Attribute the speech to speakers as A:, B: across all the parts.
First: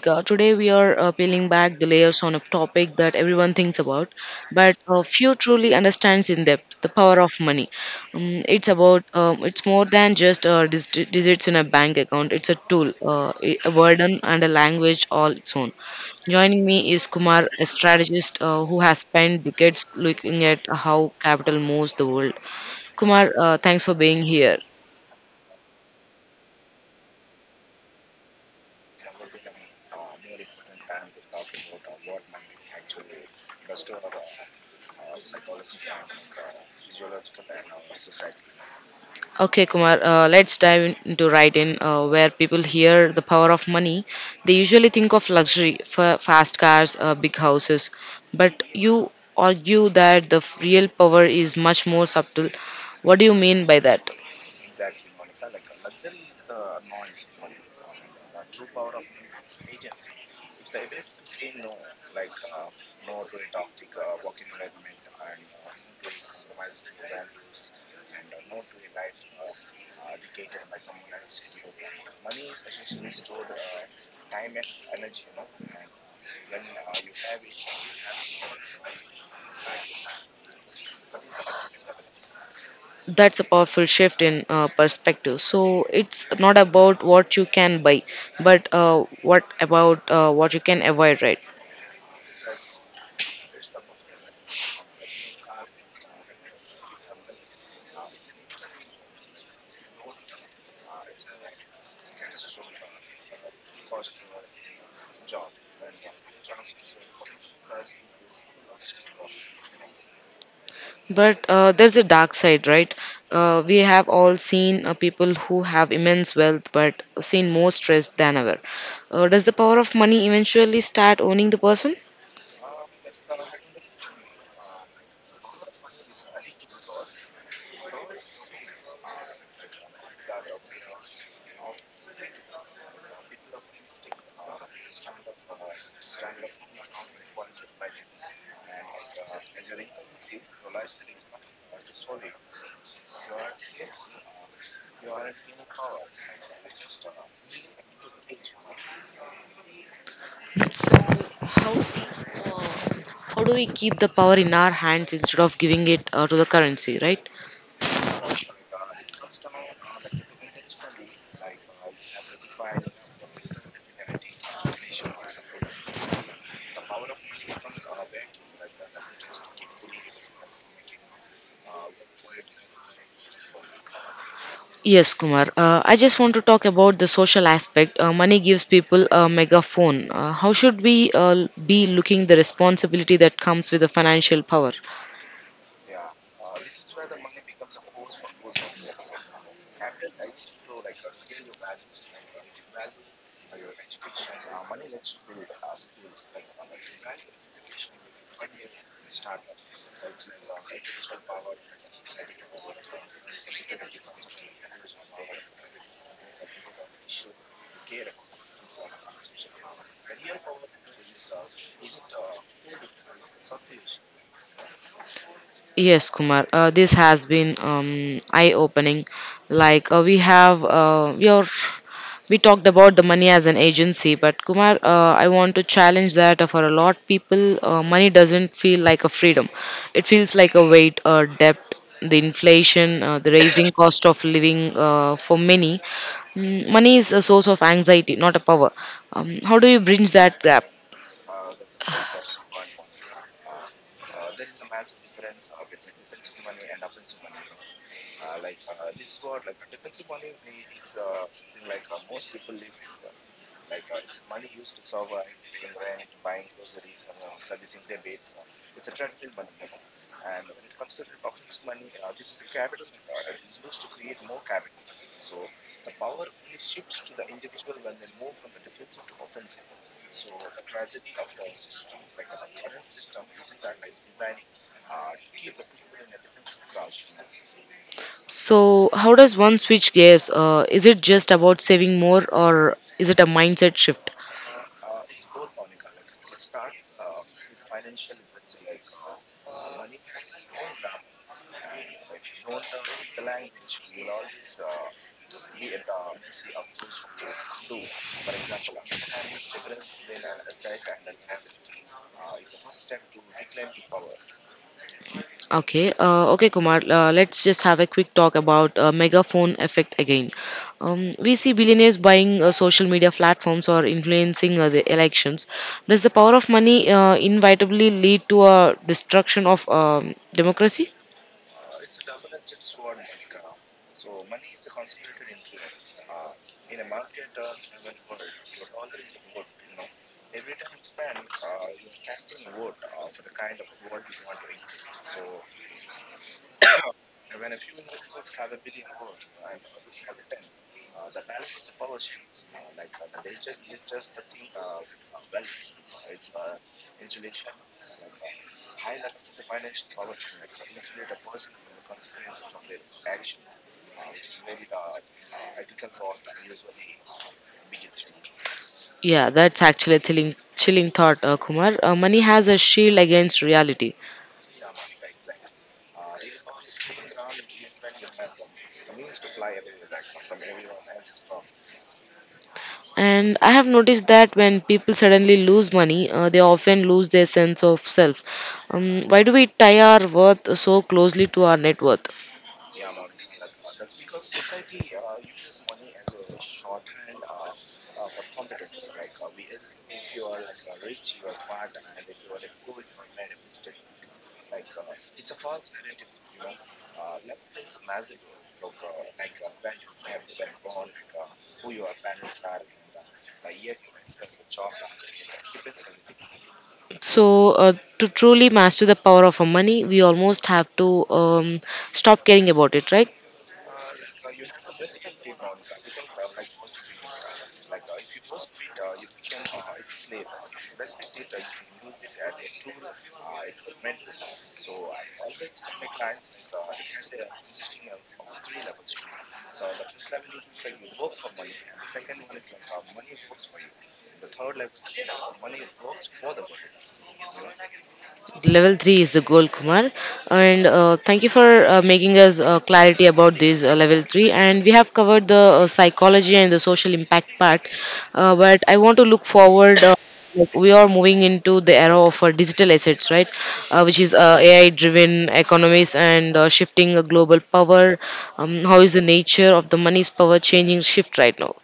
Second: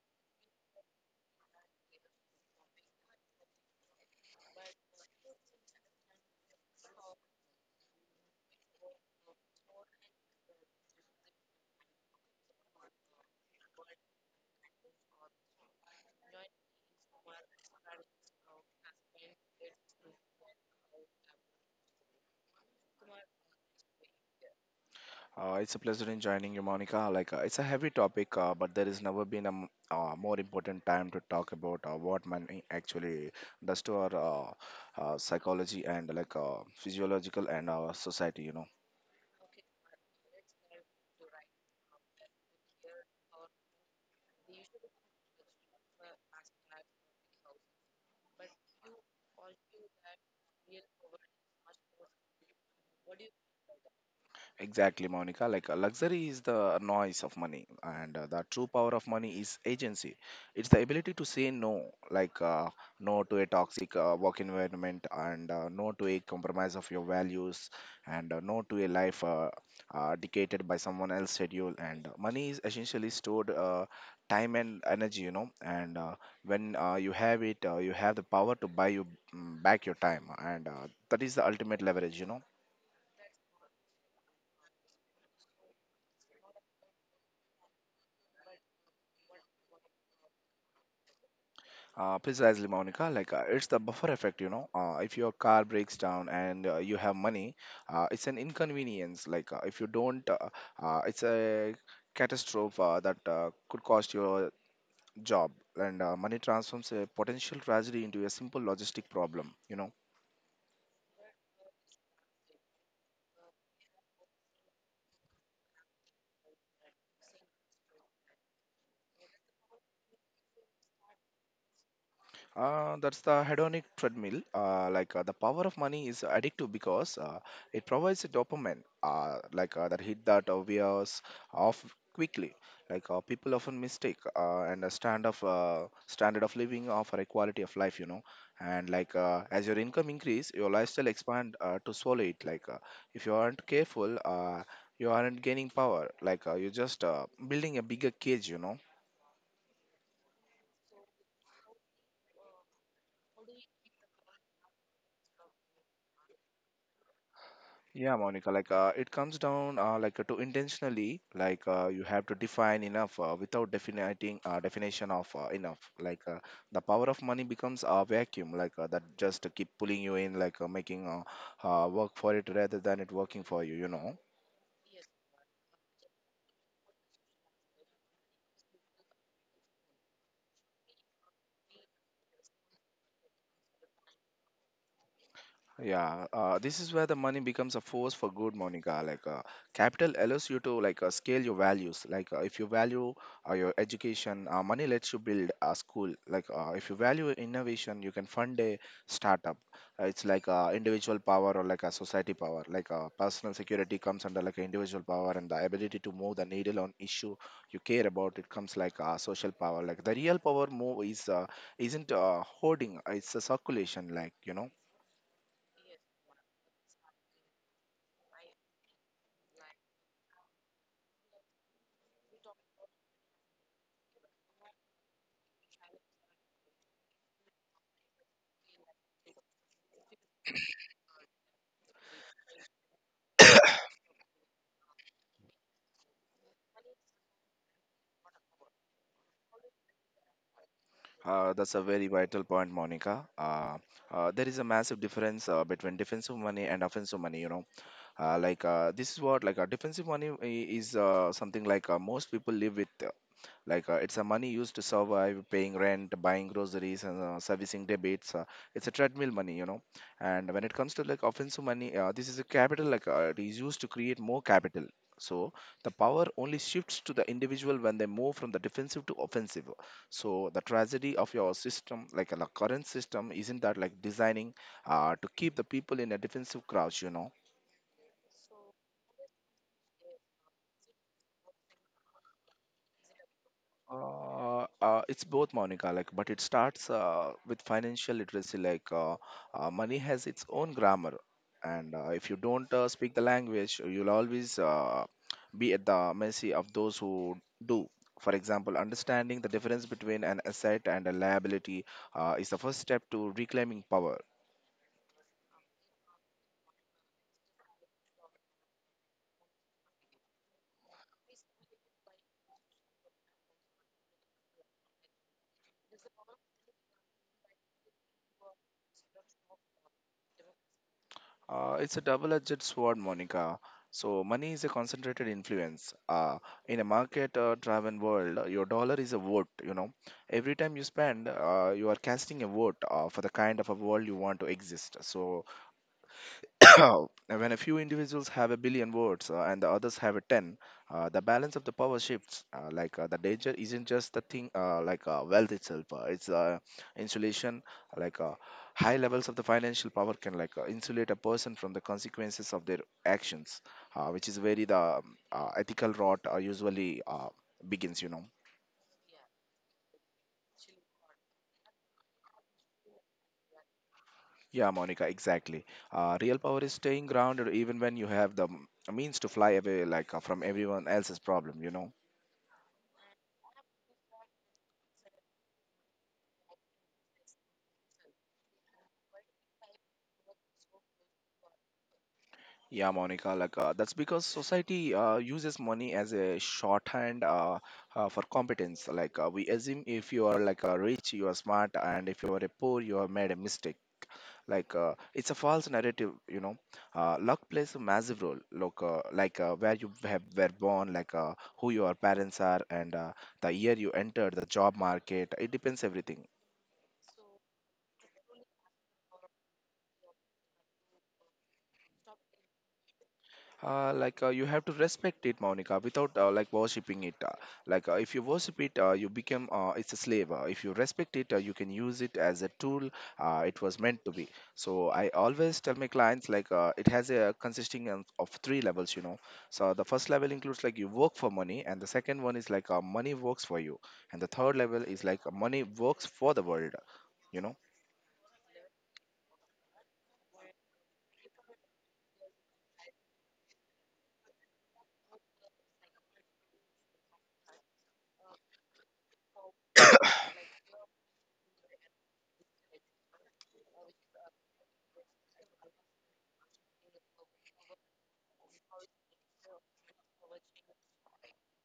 A: Monica. Today we are peeling back the layers on a topic that everyone thinks about, but few truly understands in depth: the power of money. It's more than just digits in a bank account. It's a tool, a burden, and a language all its own. Joining me is Kumar, a strategist who has spent decades looking at how capital moves the world. Kumar, thanks for being here.
B: It's a pleasure in joining you, Monica. It's a heavy topic, but there has never been a more important time to talk about what money actually does to our psychology and physiological and our society. You know.
A: Okay, Kumar, let's dive in- into right in where people hear the power of money. They usually think of luxury, fast cars, big houses. But you argue that the real power is much more subtle. What do you mean by that?
B: Exactly, Monica. Luxury is the noise of money, and the true power of money is agency. It's the ability to say no, no to a toxic work environment, and no to a compromise of your values, and no to a life dictated by someone else's schedule. And money is essentially stored time and energy, you know. And when you have it, you have the power to buy you back your time, and that is the ultimate leverage, you know.
A: That's a powerful shift in perspective. So it's not about what you can buy, but what you can avoid, right?
B: Precisely, Monica. It's the buffer effect, you know. If your car breaks down and you have money, it's an inconvenience. If you don't, it's a catastrophe that could cost your job. And money transforms a potential tragedy into a simple logistic problem. You know.
A: But there's a dark side, right? We have all seen people who have immense wealth but seem more stressed than ever. Does the power of money eventually start owning the person?
B: That's the hedonic treadmill. The power of money is addictive because it provides a dopamine, that hit that wears off quickly. People often mistake and a stand of standard of living for a quality of life, you know. And as your income increase, your lifestyle expand to swallow it. If you aren't careful, you aren't gaining power. You're just building a bigger cage, you know.
A: So, how do we, uh, how do we keep the power in our hands instead of giving it to the currency, right?
B: Yeah, Monica, it comes down to intentionally, you have to define enough without defining definition of enough. The power of money becomes a vacuum, that just keep pulling you in, making work for it rather than it working for you. You know.
A: Yes, Kumar. I just want to talk about the social aspect. Money gives people a megaphone. How should we be looking the responsibility that comes with the financial power?
B: Yeah, this is where the money becomes a force for good, Monica. Capital allows you to scale your values. Like, if you value your education, money lets you build a school. Like, if you value innovation, you can fund a startup. It's individual power or like a society power. Like, personal security comes under like individual power, and the ability to move the needle on issue you care about. It comes social power. Like, the real power move is isn't hoarding, it's a circulation, like, you know.
A: Yes, Kumar. This has been eye-opening. Like we have, we are, We talked about the money as an agency, but Kumar, I want to challenge that for a lot people, money doesn't feel like a freedom. It feels like a weight, a debt, the inflation, the rising cost of living for many. Money is a source of anxiety, not a power. How do you bridge that gap?
B: That's a very vital point, Monica. There is a massive difference between defensive money and offensive money. You know, this is what like a defensive money is something most people live with. It's a money used to survive, paying rent, buying groceries, and servicing debits. It's a treadmill money, you know. And when it comes to like offensive money, this is a capital. It is used to create more capital. So the power only shifts to the individual when they move from the defensive to offensive. So the tragedy of your system, the current system, isn't that like designing to keep the people in a defensive crouch, you know.
A: So, how does one switch gears? Is it just about saving more, or is it a mindset shift?
B: It's both, Monica. Like, but it starts with financial literacy. Money has its own grammar, and if you don't speak the language, you'll always be at the mercy of those who do. For example, understanding the difference between an asset and a liability is the first step to reclaiming power.
A: Okay, Kumar. Let's just have a quick talk about megaphone effect again. We see billionaires buying social media platforms or influencing the elections. Does the power of money inevitably lead to a destruction of democracy?
B: It's a double-edged sword, Monica. So money is a concentrated influence. In a market-driven world, your dollar is a vote. You know, every time you spend, you are casting a vote for the kind of a world you want to exist. So when a few individuals have a billion words and the others have a 10, the balance of the power shifts the danger isn't just the thing wealth itself it's insulation. like uh, High levels of the financial power can insulate a person from the consequences of their actions which is where the ethical rot usually begins, you know.
A: Yeah, that's actually a thrilling, chilling thought, Kumar. Money has a shield against reality.
B: Yeah, Monica, exactly. Real power is staying grounded even when you have the means to fly away from everyone else's problem, you know.
A: And I have noticed that when people suddenly lose money, they often lose their sense of self. Why do we tie our worth so closely to our net worth?
B: Yeah, Monica, that's because society uses money as a shorthand for competence. We assume if you are rich, you are smart, and if you are a poor, you have made a mistake. It's a false narrative, you know. Luck plays a massive role. Where you have were born, who your parents are, and the year you entered the job market. It depends everything.
A: So, to truly master the power of our money, we almost have to stop caring about it, right?
B: You have to respect it, Monica, without worshipping it. If you worship it, you become it's a slave. If you respect it, you can use it as a tool. It was meant to be. So I always tell my clients it has a consisting of three levels. You know, so the first level includes like you work for money, and the second one is money works for you, and the third level is money works for the world. You know.
A: Level 3 is the goal, Kumar. And thank you for making us clarity about this level 3. And we have covered the psychology and the social impact part. But I want to look forward. Like we are moving into the era of digital assets, right? Which is AI-driven economies and shifting global power. How is the nature of the money's power changing shift right now?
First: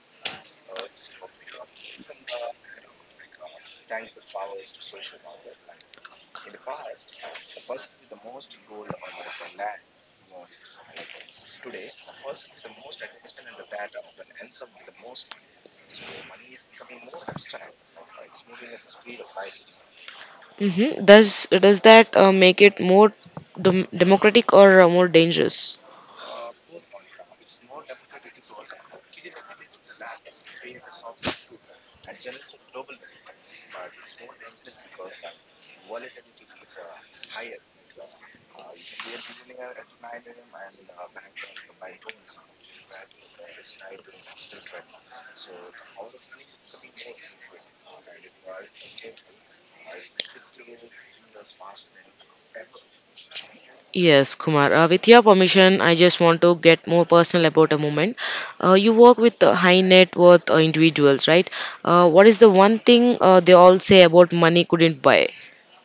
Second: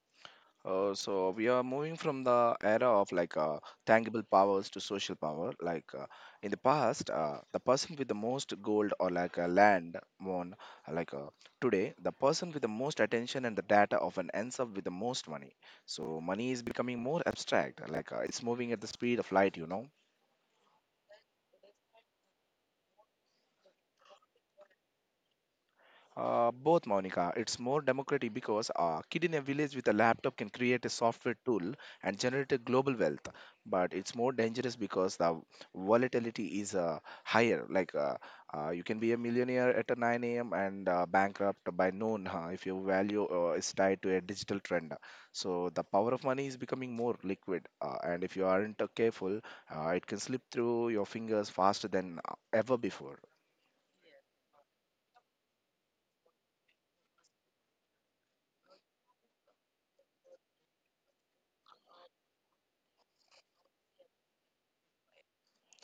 B: So we are moving from the era of tangible powers to social power. In the past, the person with the most gold or land won. Like uh, Today, the person with the most attention and the data often ends up with the most money. So money is becoming more abstract. It's moving at the speed of light. You know.
A: Does that make it more democratic or more dangerous?
B: Both, Monica. It's more democratic because a kid in a village with a laptop can create a software tool and generate a global wealth. But it's more dangerous because the volatility is higher. You can be a millionaire at a 9 a.m. and bankrupt by noon if your value is tied to a digital trend. So the power of money is becoming more liquid, and if you aren't careful, it can slip through your fingers faster than ever before.
A: Yes, Kumar. With your permission, I just want to get more personal about a moment. You work with high net worth individuals, right? What is the one thing they all say about money couldn't buy?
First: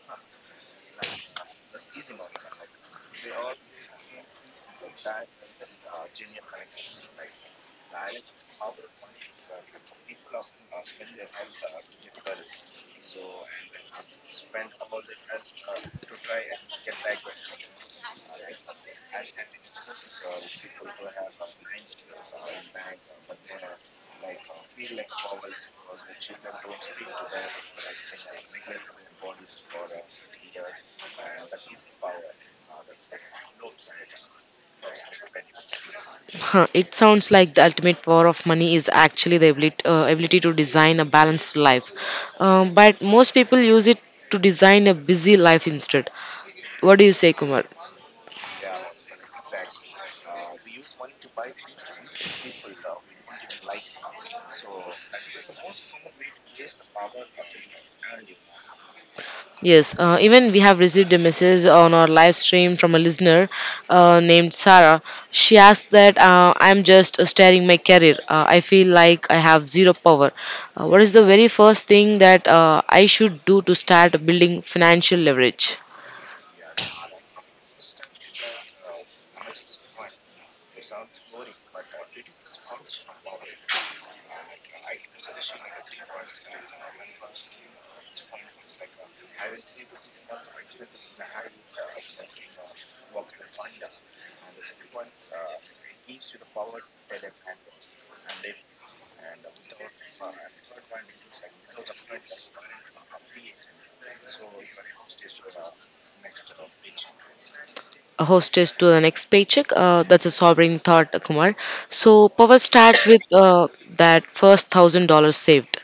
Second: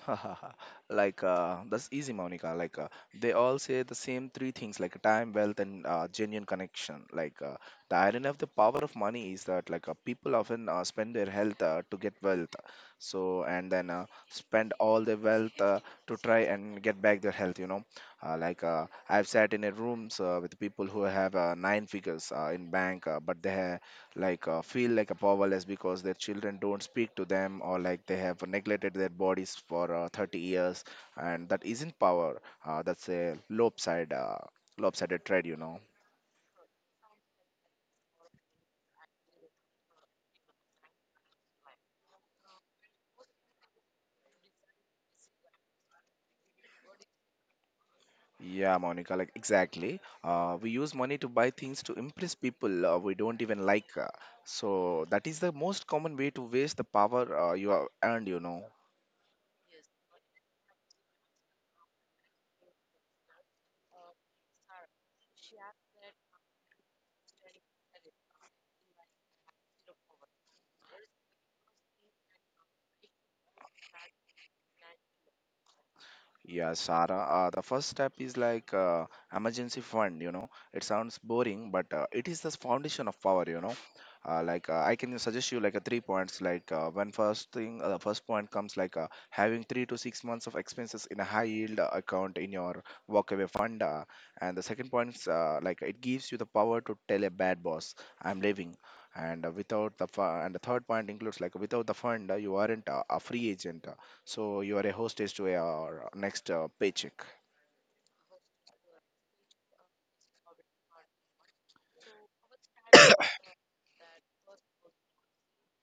B: That's easy, Monica. They all say the same three things: like time, wealth, and genuine connection. The irony of the power of money is that people often spend their health to get wealth, so and then spend all their wealth to try and get back their health, you know. I've sat in a rooms with people who have nine figures in bank but they feel like a powerless because their children don't speak to them or like they have neglected their bodies for 30 years, and that isn't power. That's a lopsided trade, you know.
A: It sounds like the ultimate power of money is actually the ability to design a balanced life. But most people use it to design a busy life instead. What do you say, Kumar?
B: Yeah, Monica, like exactly. We use money to buy things to impress people we don't even like so that is the most common way to waste the power you have earned, you know.
A: Yes, even we have received a message on our live stream from a listener named Sarah. She asked that I'm just staring my career. I feel like I have zero power. What is the very first thing that I should do to start building financial leverage?
B: Yeah, Sara. The first step is emergency fund. You know, it sounds boring, but it is the foundation of power. You know, I can suggest you like a 3 points. The first point comes having 3 to 6 months of expenses in a high yield account in your walkaway fund, and the second point is it gives you the power to tell a bad boss, "I'm leaving." And without the fu- and the third point includes like without the fund, you aren't a free agent, so you are a hostess to your next paycheck.
A: A hostess to the next paycheck. That's a sobering thought, Kumar. So power starts with that first $1,000 saved.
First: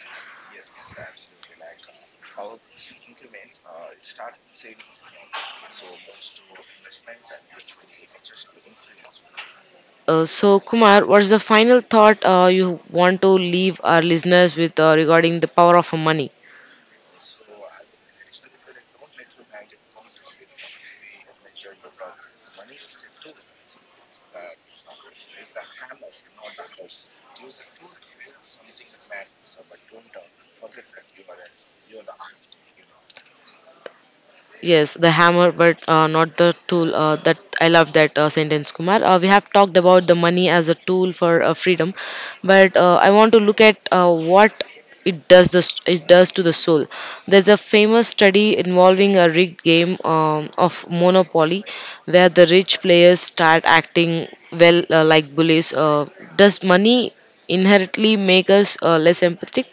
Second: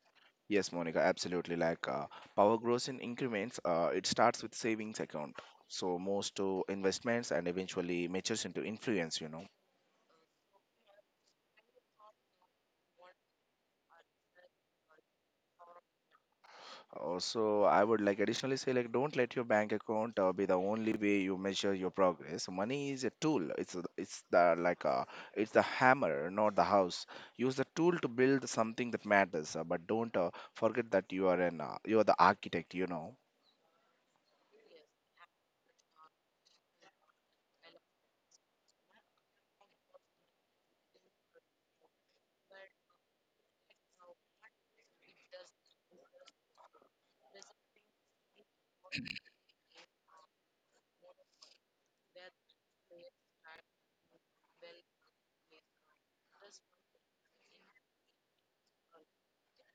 B: Yes, Monica, absolutely. Power grows in increments. It starts with savings account. So moves to investments and eventually matures into influence. You know.
A: So, Kumar, what's the final thought you want to leave our listeners with regarding the power of money?
B: Also, I would like additionally say like don't let your bank account be the only way you measure your progress. Money is a tool. It's a- it's the like It's the hammer, not the house. Use the tool to build something that matters. But don't forget that you are the architect.
A: Yes, the hammer, but not the tool. That I love that sentence, Kumar. We have talked about the money as a tool for freedom, but I want to look at what it does to the soul. There's a famous study involving a rigged game of Monopoly, where the rich players start acting well like bullies. Does money inherently make us less empathetic?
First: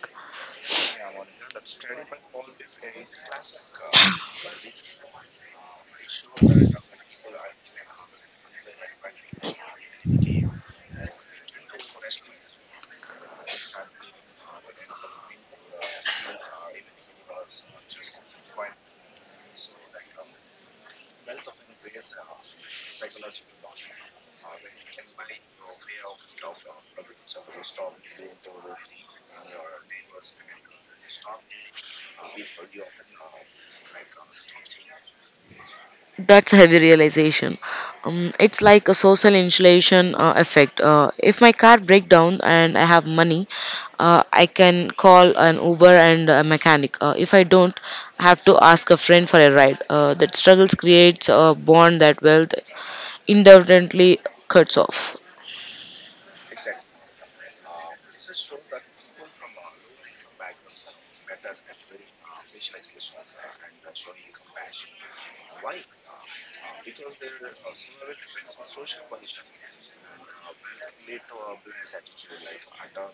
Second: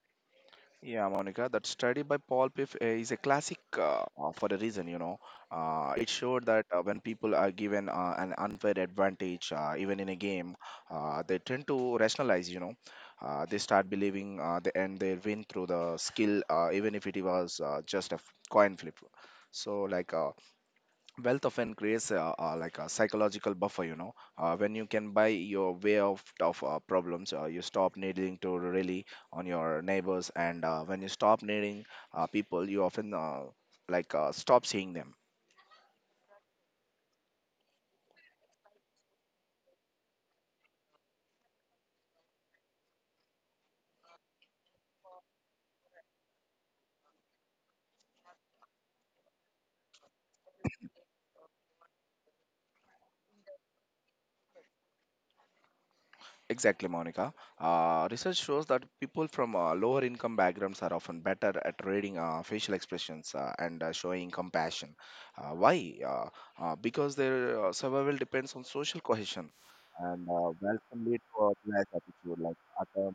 B: Yeah, Monica, that study by Paul Piff is a classic for a reason, you know. It showed that when people are given an unfair advantage, even in a game, they tend to rationalize, you know. They start believing they win through the skill, even if it was coin flip. So, like, uh, Wealth often creates like a psychological buffer, you know. When you can buy your way of problems, you stop needing to rely on your neighbors, and when you stop needing people, you often stop seeing them.
A: That's a heavy realization. It's like a social insulation effect. If my car breaks down and I have money, I can call an Uber and a mechanic. If I don't, I have to ask a friend for a ride. That struggles creates a bond that wealth independently cuts off.
B: Exactly, Monica. Research shows that people from lower income backgrounds are often better at reading facial expressions and showing compassion. Why? Because their survival depends on social cohesion, and welcome lead to a glass attitude like Atom,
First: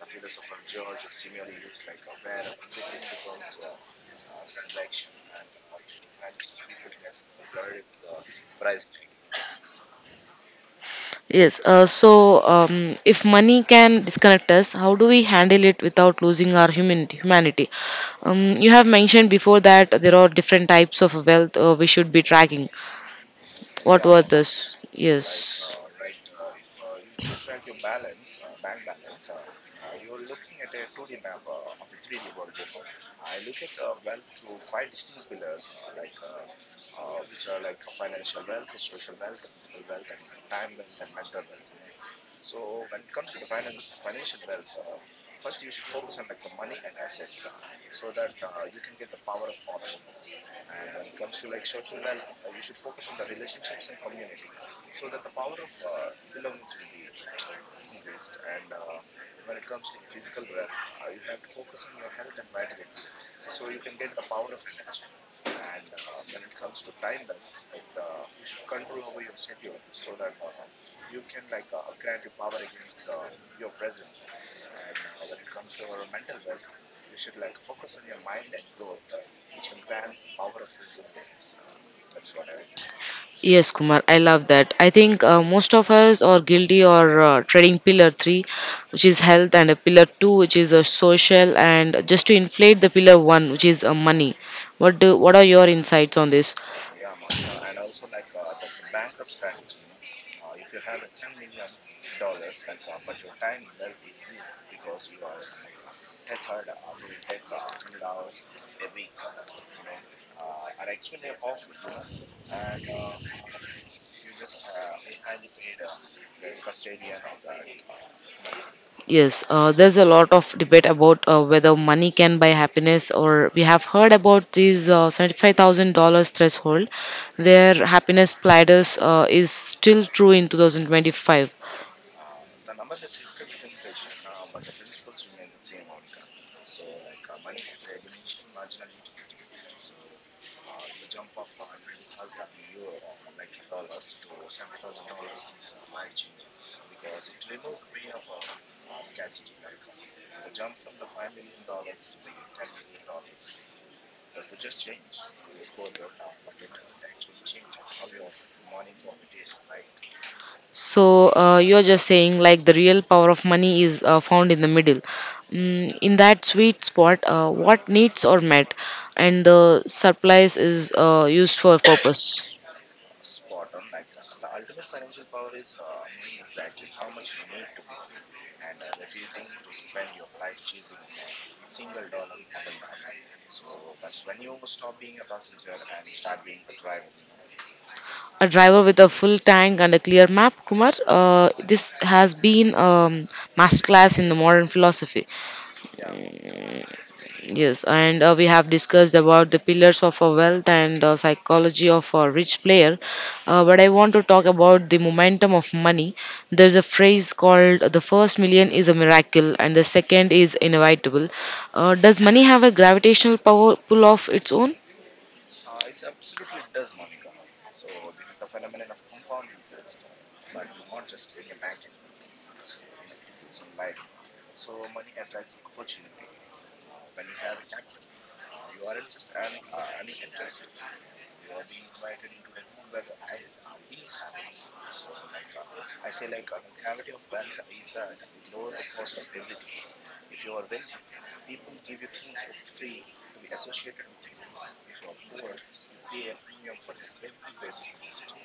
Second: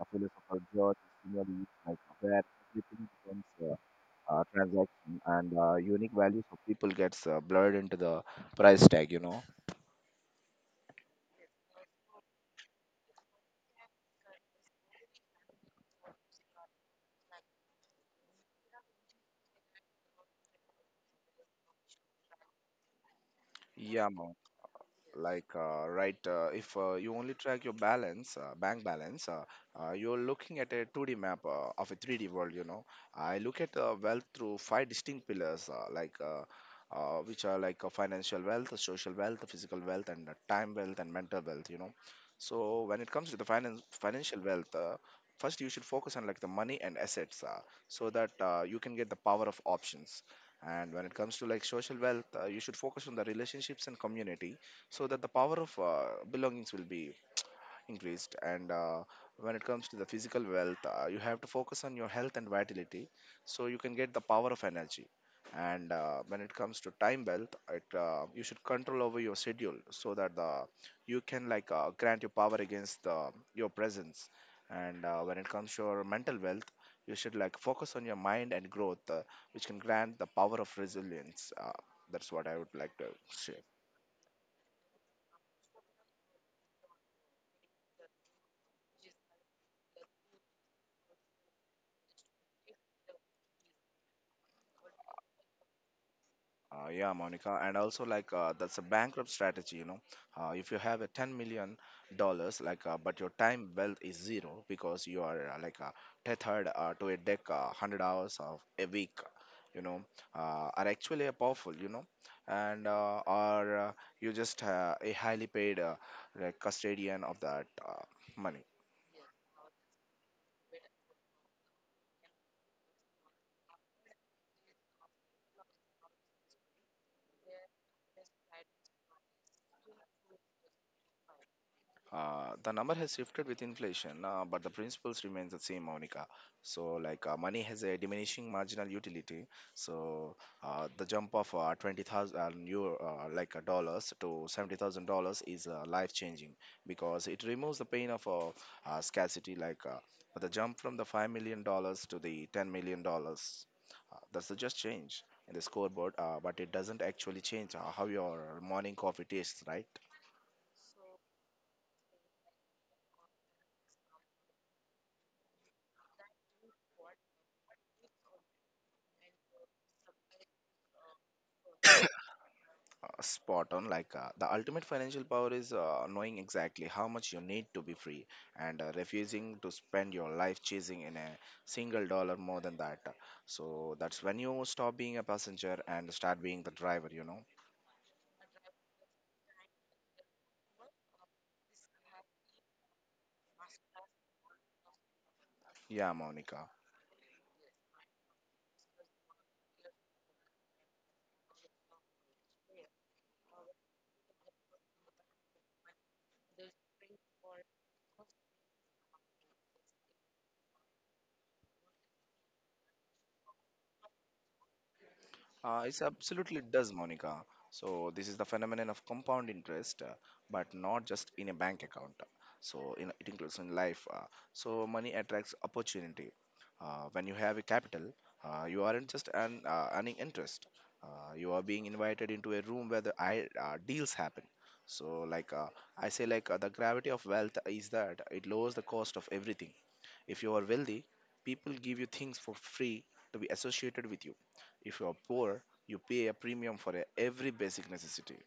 B: a philosopher George. Similarly, like, where everything becomes a transaction, and unique values of people gets blurred into the price tag, you know.
A: Yes, so if money can disconnect us, how do we handle it without losing our human humanity? You have mentioned before that there are different types of wealth we should be tracking. What
B: Yeah,
A: were those? Yes.
B: if you only track your balance, bank balance, you're looking at a 2d map of a 3d world, you know. I look at wealth through five distinct pillars, which are like financial wealth, social wealth, physical wealth, and time wealth, and mental wealth, you know. So when it comes to the finance financial wealth, first you should focus on like the money and assets, so that you can get the power of options. And when it comes to like social wealth, you should focus on the relationships and community, so that the power of belongings will be increased. And when it comes to the physical wealth, you have to focus on your health and vitality, so you can get the power of energy. And when it comes to time wealth it, you should control over your schedule so that you can grant your power against your presence. And when it comes to your mental wealth, you should like focus on your mind and growth, which can grant the power of resilience. That's what I would like to share.
A: Yes, Kumar, I love that. I think most of us are guilty or treading pillar three, which is health, and a pillar two, which is a social, and just to inflate the pillar one, which is money. What are your insights on this?
B: Yeah, Monica, and also that's a bankrupt strategy, you know. If you have a $10 million, but your time wealth is zero because you are tethered to a deck hundred hours of a week, you know, are actually a powerful, you know, and are you just a highly paid custodian of that money.
A: Yes, there's a lot of debate about whether money can buy happiness, or we have heard about this $75,000 threshold, where happiness platters is still true in 2025.
B: The number has shifted with inflation, but the principles remains the same, Monica. So, money has a diminishing marginal utility. So, the jump of €20,000, dollars, to $70,000 is life changing because it removes the pain of scarcity. The jump from the $5 million to the $10 million, that's the just change in the scoreboard, but it doesn't actually change how your morning coffee tastes, right?
A: So you're just saying like the real power of money is found in the middle, in that sweet spot. What needs are met, and the surplus is used for a purpose.
B: Spot on. The ultimate financial power is knowing exactly how much you need to be free and refusing to spend your life chasing in a single dollar more than that. So that's when you stop being a passenger and start being the driver, you know.
A: A driver with a full tank and a clear map, Kumar. This has been a masterclass in the modern philosophy.
B: Yeah, Monica.
A: Yes, and we have discussed about the pillars of our wealth and psychology of a rich player. But I want to talk about the momentum of money. There's a phrase called the first million is a miracle and the second is inevitable. Does money have a gravitational power pull of its own?
B: It's absolutely does, Monica. So this is the phenomenon of compound interest, but not just in a bank account. So in, it includes in life. So money attracts opportunity. When you have a capital, you aren't just earning interest. You are being invited into a room where the deals happen. So like uh, I say, the gravity of wealth is that it lowers the cost of everything. If you are wealthy, people give you things for free to be associated with you. If you're poor, you pay a premium for every basic necessity.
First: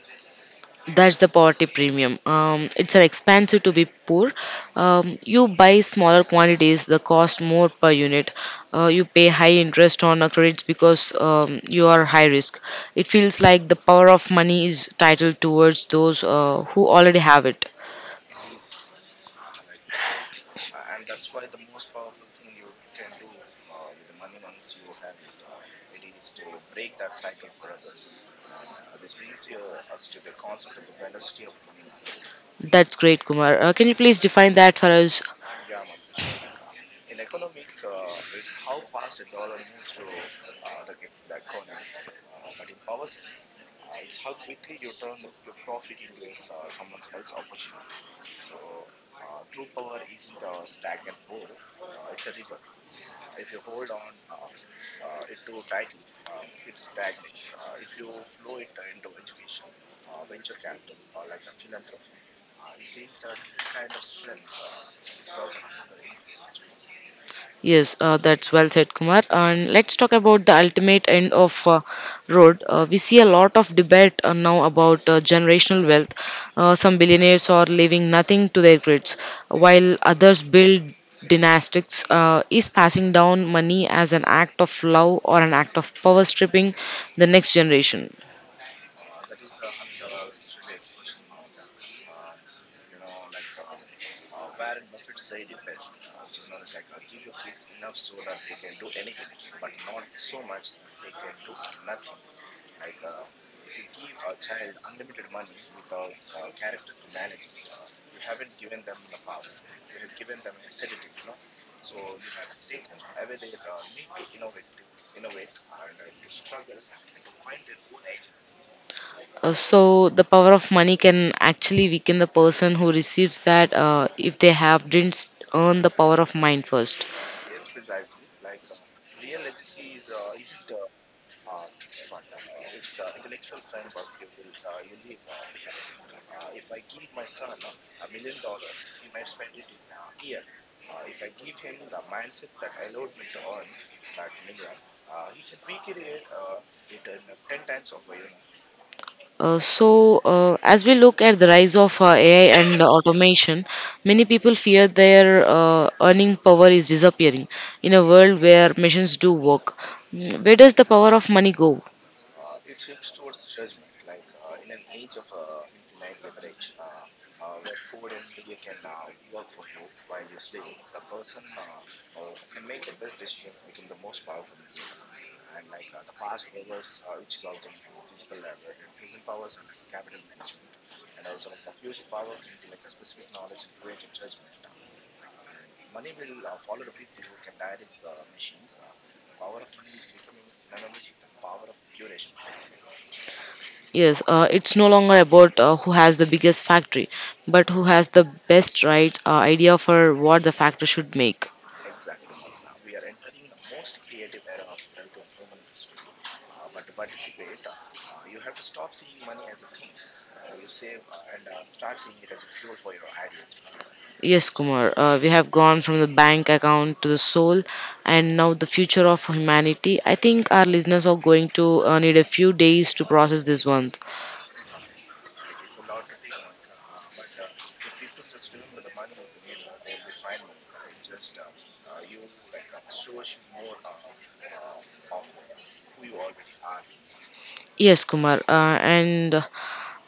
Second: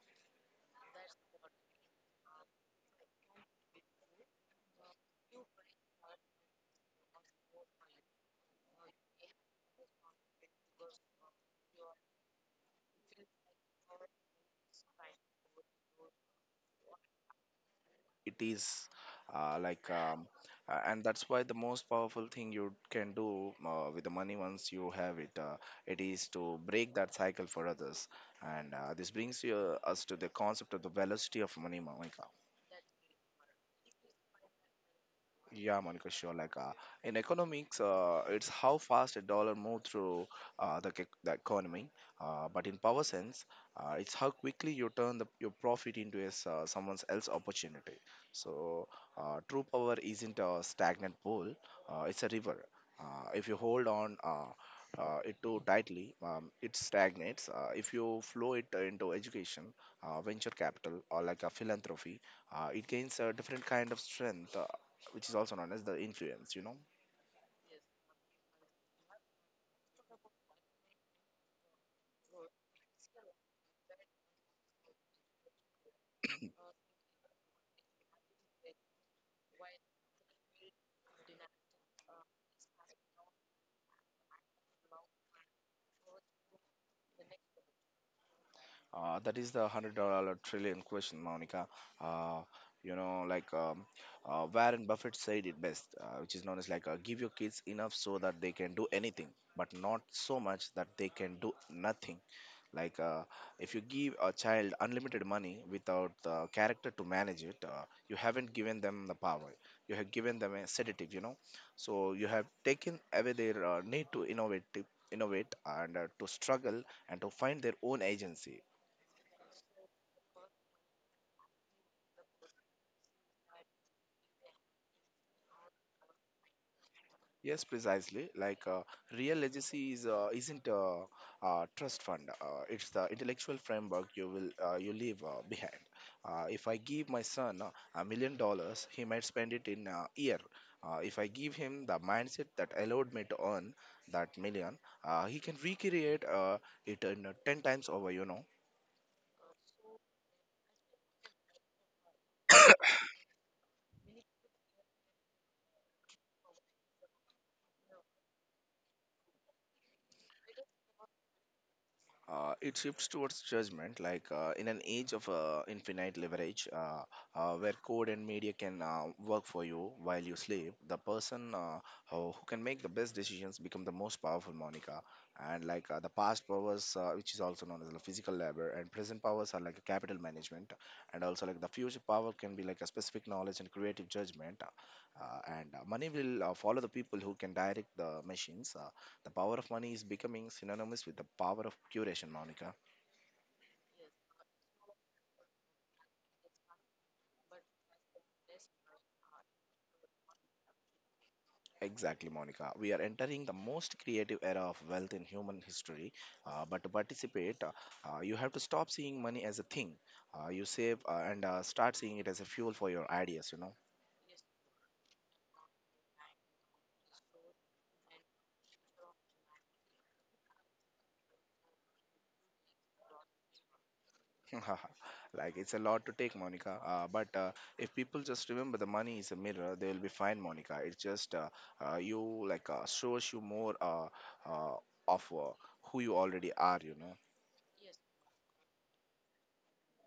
A: That's the poverty premium. It's an expensive to be poor. You buy smaller quantities, the cost more per unit. You pay high interest on a credits because you are high risk. It feels like the power of money is titled towards those who already have it.
B: It is uh, like, um, and that's why the most powerful thing you can do with the money once you have it, it is to break that cycle for others. And this brings us to the concept of the velocity of money, Monica.
A: That's great, Kumar. Can you please define that for us?
B: Yeah, Monica, sure. In economics, it's how fast a dollar moves through the economy. But in power sense, it's how quickly you turn your profit into someone else's opportunity. So true power isn't a stagnant pool; it's a river. If you hold on it too tightly, it stagnates. If you flow it into education, venture capital, or like a philanthropy, it gains a different kind of strength, which is also known as the influence, you know.
A: Yes, that's well said, Kumar. And let's talk about the ultimate end of road. We see a lot of debate now about generational wealth. Some billionaires are leaving nothing to their kids, while others build dynastics. Is passing down money as an act of love or an act of power stripping the next generation?
B: That is the $100 trillion question, Monica. Uh, you know, Warren Buffett said it best, which is known as give your kids enough so that they can do anything, but not so much that they can do nothing. Like uh, if you give a child unlimited money without the character to manage it, you haven't given them the power. You have given them a sedative, you know. So you have taken away their need to innovate, and to struggle and to find their own agency.
A: So the power of money can actually weaken the person who receives that if they have didn't earn the power of mind first.
B: Yes, precisely. Real legacy is isn't a trust fund. It's the intellectual framework you will you leave behind. If I give my son $1 million, he might spend it in a year. If I give him the mindset that allowed me to earn that million, he can recreate it in ten times over. You know.
A: As we look at the rise of AI and automation, many people fear their earning power is disappearing in a world where machines do work. Where does the power of money go?
B: It shifts towards judgment, in an age of infinite leverage, where code and media can work for you while you sleep. The person who can make the best decisions become the most powerful, Monica. And the past powers, which is also known as the physical labor, and present powers are like a capital management, and also like the future power can be like a specific knowledge and creative judgment. And Money will follow the people who can direct the machines. The power of money is becoming synonymous with the power of curation, Monica.
A: Yes, it's no longer about who has the biggest factory, but who has the best right idea for what the factory should make.
B: Exactly, Monica. We are entering the most creative era of wealth in human history. But to participate, you have to stop seeing money as a thing. You save and start seeing it as a fuel for your ideas, you know.
A: Yes, Kumar, we have gone from the bank account to the soul and now the future of humanity. I think our listeners are going to need a few days to process this one.
B: Like, it's a lot to take, Monica. But If people just remember the money is a mirror, they will be fine, Monica. It's just you shows you more uh, of who you already are, you know.
A: Yes, Kumar, uh, and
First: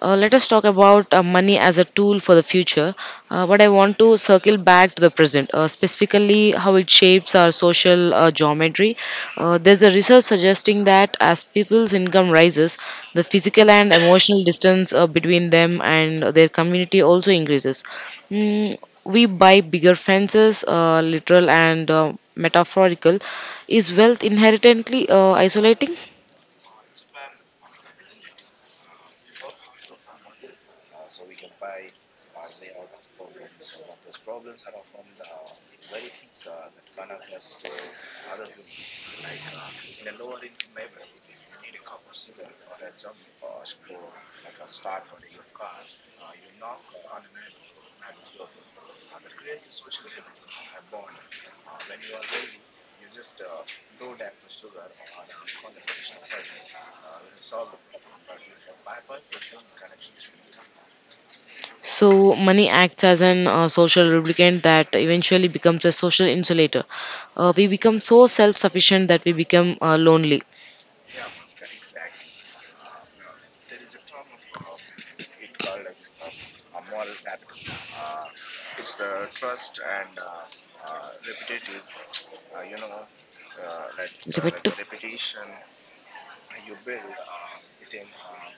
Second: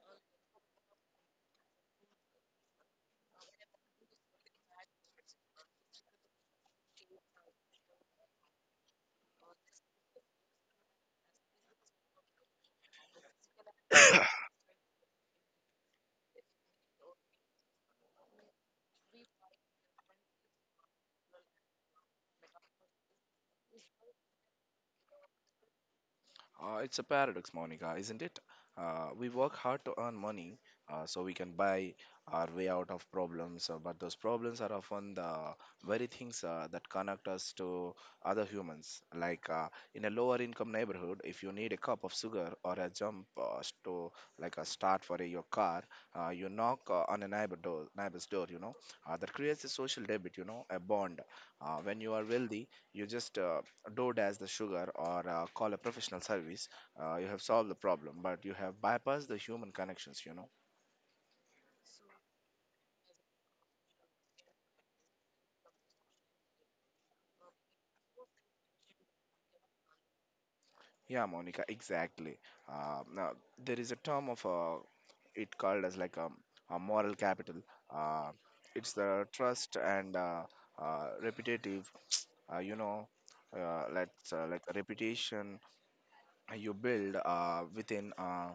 A: Uh, let us talk about money as a tool for the future. But I want to circle back to the present, specifically how it shapes our social geometry. There's a research suggesting that as people's income rises, the physical and emotional distance between them and their community also increases. Mm, we buy bigger fences, literal and metaphorical. Is wealth inherently isolating?
B: It's a paradox, Monica, isn't it? We work hard to earn money so we can buy our way out of problems, but those problems are often the very things that connect us to other humans. In a lower income neighborhood, if you need a cup of sugar or a jump to like a start for your car, you knock on a neighbor's door, you know, that creates a social debit, you know, a bond. When you are wealthy, you just do dash the sugar or call a professional service, you have solved the problem, but you have bypassed the human connections, you know.
A: So, money acts as an social lubricant that eventually becomes a social insulator. We become so self sufficient that we become lonely.
B: Yeah, Monica, exactly. Now, there is a term of it called as a moral capital. Uh, it's the trust and repetitive, you know, let's
A: Repeat.
B: reputation you build within uh,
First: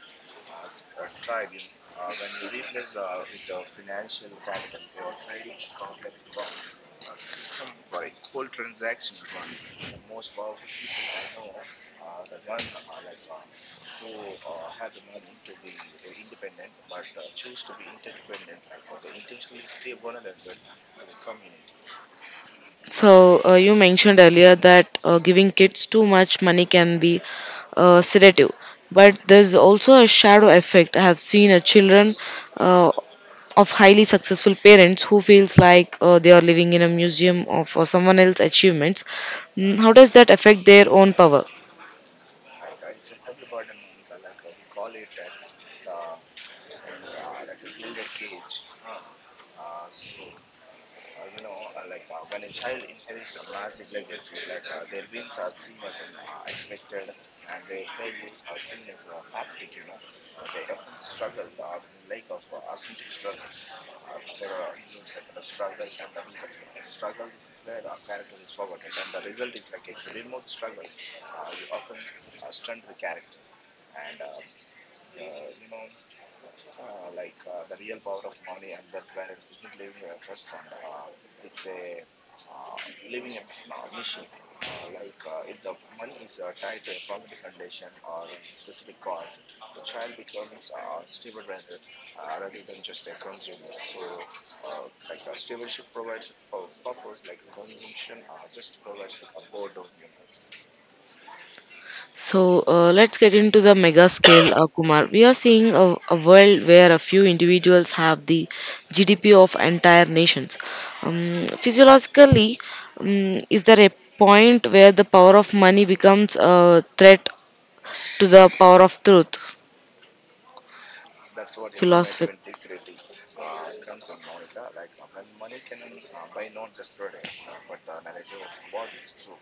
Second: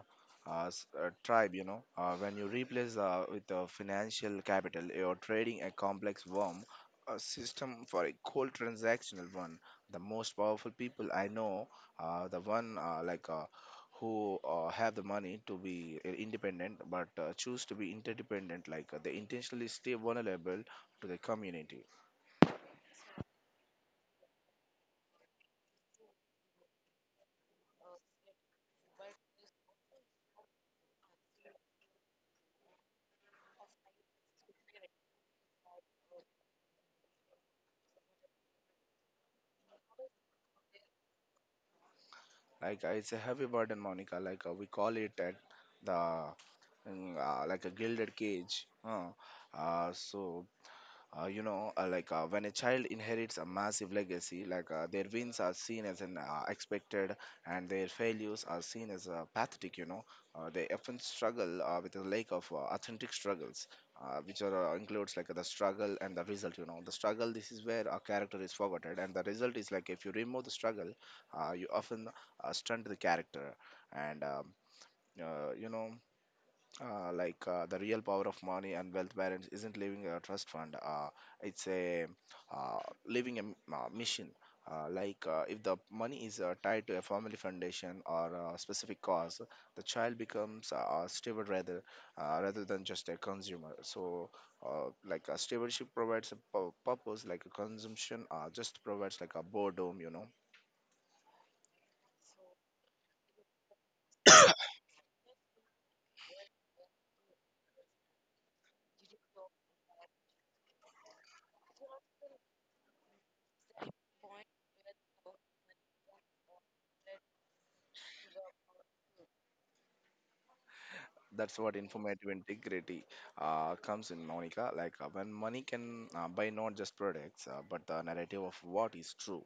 B: uh, s- a tribe, you know. When you replace with financial capital, you're trading a complex worm, a system for a cold transactional one. The most powerful people I know, the one who have the money to be independent, but choose to be interdependent. They intentionally stay vulnerable to the community.
A: So, you mentioned earlier that giving kids too much money can be sedative, but there's also a shadow effect. I have seen a children uh, of highly successful parents who feels like they are living in a museum of someone else's achievements. How does that affect their own power?
B: It's a heavy burden, Monica. We call it at the like a gilded cage. Huh? uh, so when a child inherits a massive legacy, their wins are seen as an expected, and their failures are seen as pathetic, they often struggle with a lack of authentic struggles, which are includes like the struggle and the result. You know, the struggle, this is where a character is forgotten, and the result is like if you remove the struggle, you often stunt the character. And you know like The real power of money and wealth balance isn't living a trust fund. It's a, uh, living a mission. If the money is tied to a family foundation or a specific cause, the child becomes a steward rather than just a consumer. So, a stewardship provides a purpose, like a consumption just provides like a boredom, you know.
A: So let's get into the mega scale, Kumar. We are seeing a world where a few individuals have the GDP of entire nations. Physiologically, is there a point where the power of money becomes a threat to the power of truth?
B: That's what informative
A: Philosophic.
B: integrity comes in, Monica. When money can buy not just products, but the narrative of what is true,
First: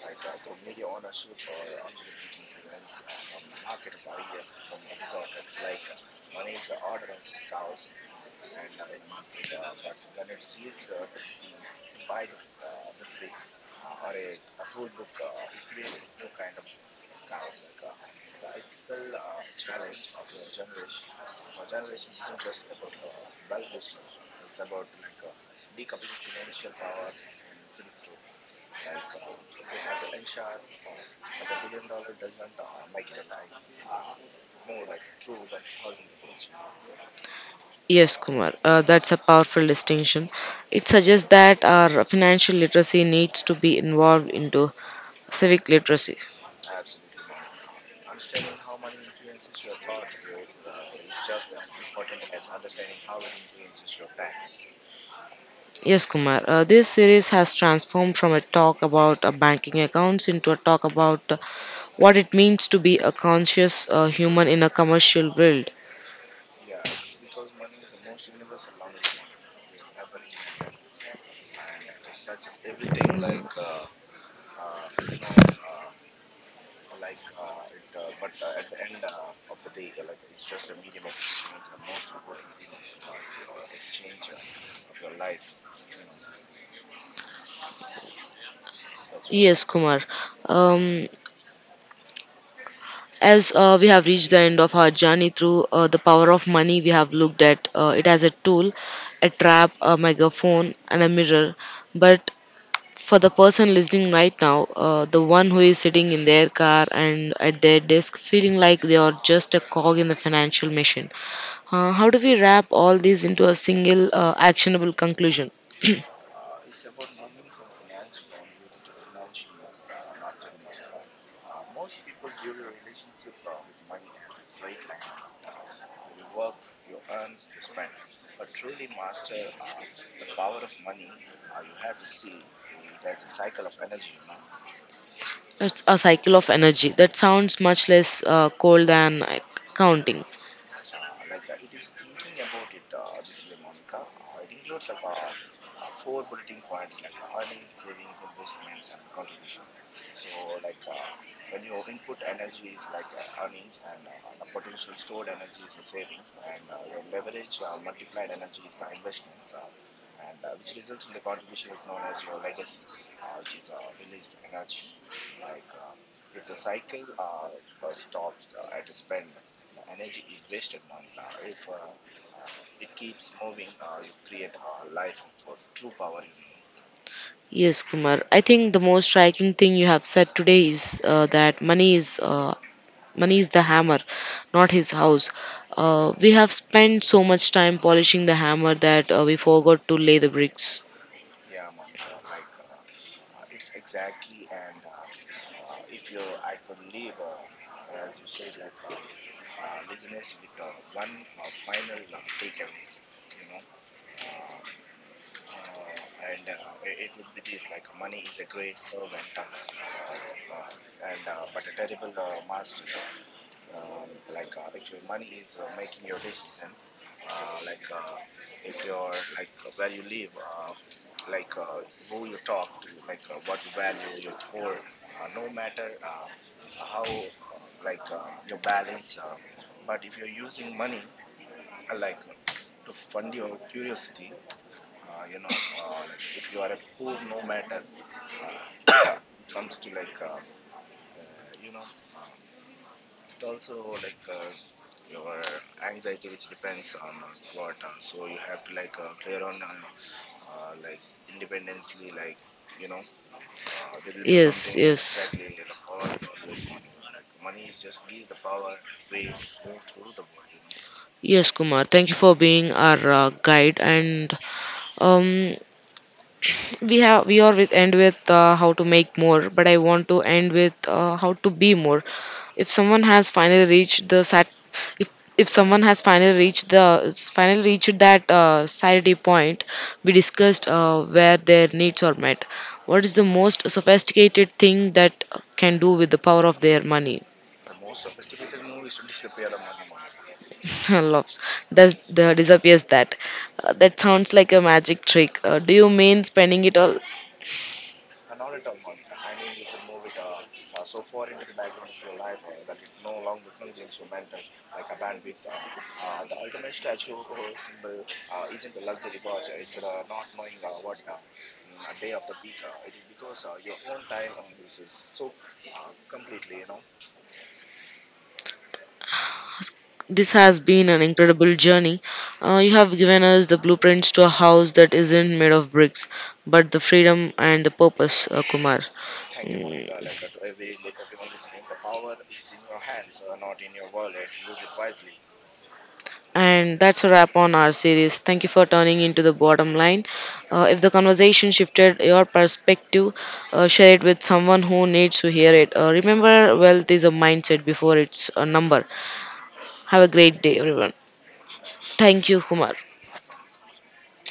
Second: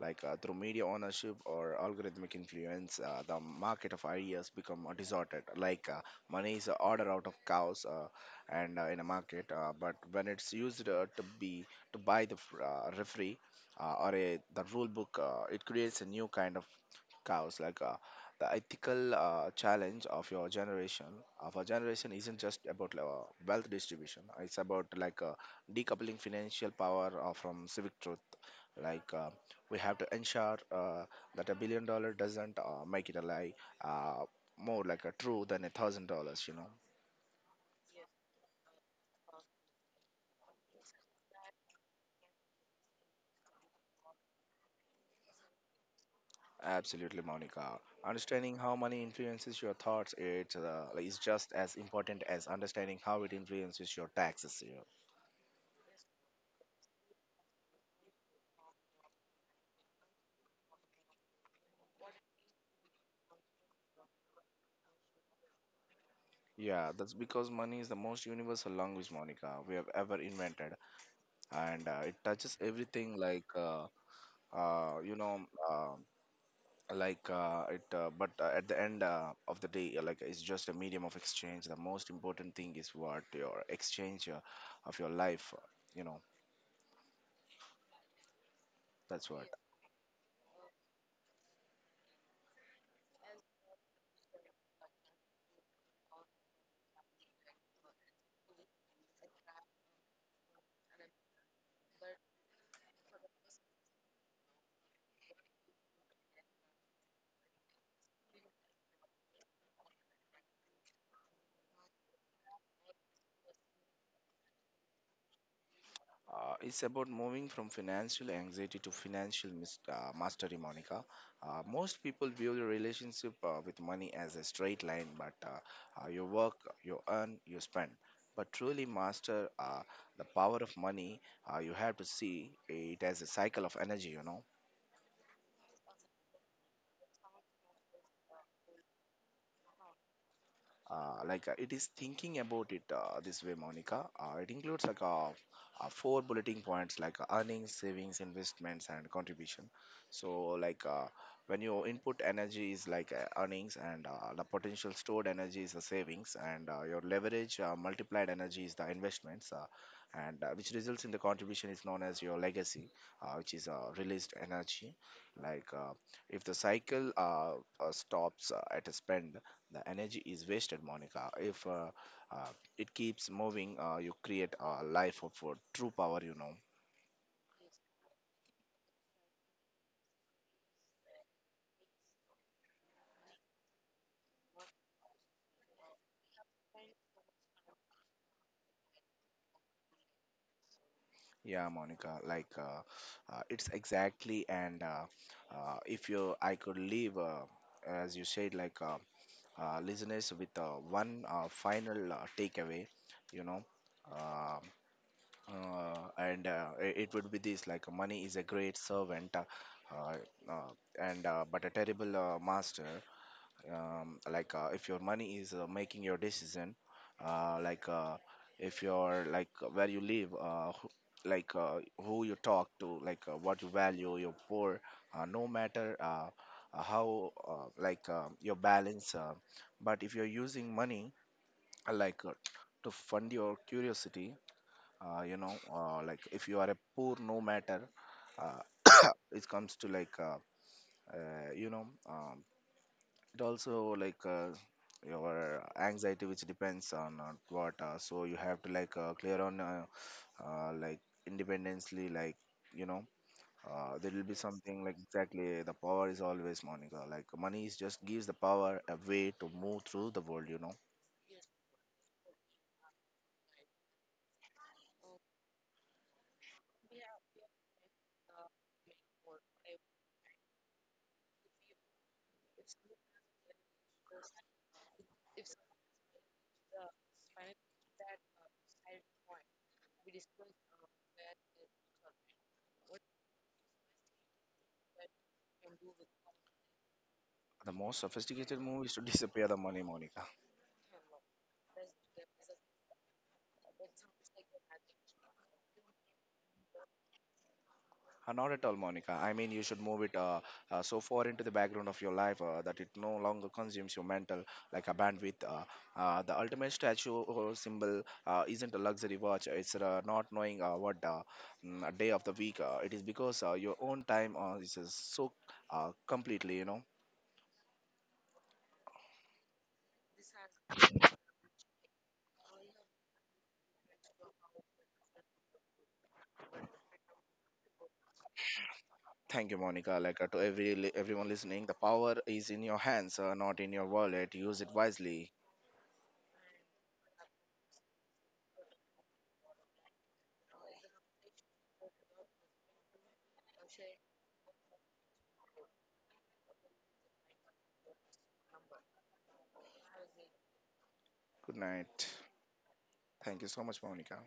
B: through media ownership or algorithmic influence, the market of ideas become distorted. Money is a order out of cows, and in a market, but when it's used to buy the referee or a, the rule book, it creates a new kind of cows. The ethical challenge of your generation, of our generation, isn't just about wealth distribution. It's about decoupling financial power from civic truth. Like uh, we have to ensure that a billion dollar doesn't make it a lie, uh, more like a true than a thousand dollars, you know.
A: Yes, Kumar, that's a powerful distinction. It suggests that our financial literacy needs to be involved into civic literacy.
B: Absolutely, Monica. Understanding how money influences your thoughts, is just as important as understanding how it influences your taxes, you know.
A: Yes, Kumar. This series has transformed from a talk about banking accounts into a talk about what it means to be a conscious human in a commercial world.
B: Yeah, that's because money is the most universal language, Monica, we have ever invented, and it touches everything. Like, you know, uh, like it. But At the end of the day, it's just a medium of exchange. The most important thing is what your exchange of your life, You know, that's what.
A: Yes, Kumar. Um, as we have reached the end of our journey through the power of money, we have looked at it as a tool, a trap, a megaphone, and a mirror. But for the person listening right now, the one who is sitting in their car and at their desk feeling like they are just a cog in the financial machine, how do we wrap all these into a single actionable conclusion?
B: It's about moving from financial anxiety to financial mastery, Monica. Most people view the relationship with money as a straight line, but you work, you earn, you spend. But truly master, the power of money, you have to see it as a cycle of energy, you know.
A: It's a cycle of energy. That sounds much less cold than counting.
B: It is thinking about it this way, Monica. It includes four bulleting points, earnings, savings, investments, and contribution. so like uh, when your input energy is earnings, and the potential stored energy is the savings, and your leverage multiplied energy is the investments, and which results in the contribution is known as your legacy, which is released energy. like uh, if the cycle stops at a spend, the energy is wasted, Monica. If uh, it keeps moving, you create a life of true power, you know.
A: Yes, Kumar. I think the most striking thing you have said today is that money is the hammer, not his house. We have spent so much time polishing the hammer that we forgot to lay the bricks.
B: Yeah, Monica, it's exactly. and If you I could leave, as you said, listeners with one final takeaway, you know, uh, it would be this. Like money is a great servant, uh, uh, and but a terrible master. If your money is making your decision, uh, like uh, if you're where you live, who, who you talk to, what you value, your poor, no matter how, your balance. But if you're using money, uh, like uh, to fund your curiosity, if you are a poor, no matter uh, it comes to uh, you know um, it also your anxiety, which depends on what, so you have to clear on, uh, like independently, you know there will be
A: Yes,
B: something like
A: yes.
B: exactly. The power is always, Monica, like money is just gives the power a way to move through the world, you know.
A: Yes, Kumar. Thank you for being our guide. And um, we are with end with how to make more but I want to end with how to be more. If someone has finally reached the sat if someone has finally reached the finally reached that saturday point we discussed where their needs are met, what is the most sophisticated thing that can do with the power of their money?
B: The most sophisticated move is to disappear the money, Monica.
A: Loves does the disappears that. That sounds like a magic trick. Do you mean spending it all?
B: Not at all, Monica. I mean, you should move it, so far into the background of your life that it no longer consumes your mental like a bandwidth. The ultimate statue or symbol isn't a luxury watch. It's not knowing a day of the week. It is because your own time is so completely, you know.
A: This has been an incredible journey. You have given us the blueprints to a house that isn't made of bricks, but the freedom and the purpose, Kumar.
B: Thank you, Monica.
A: Mm,
B: To every everyone listening, the power is in your hands, not in your wallet. Use it wisely.
A: And that's a wrap on our series. Thank you for turning into the bottom line. If the conversation shifted your perspective, share it with someone who needs to hear it. Remember, wealth is a mindset before it's a number. Have a great day, everyone.
B: Good night.
A: Thank you, Kumar.
B: Thank you so much, Monica.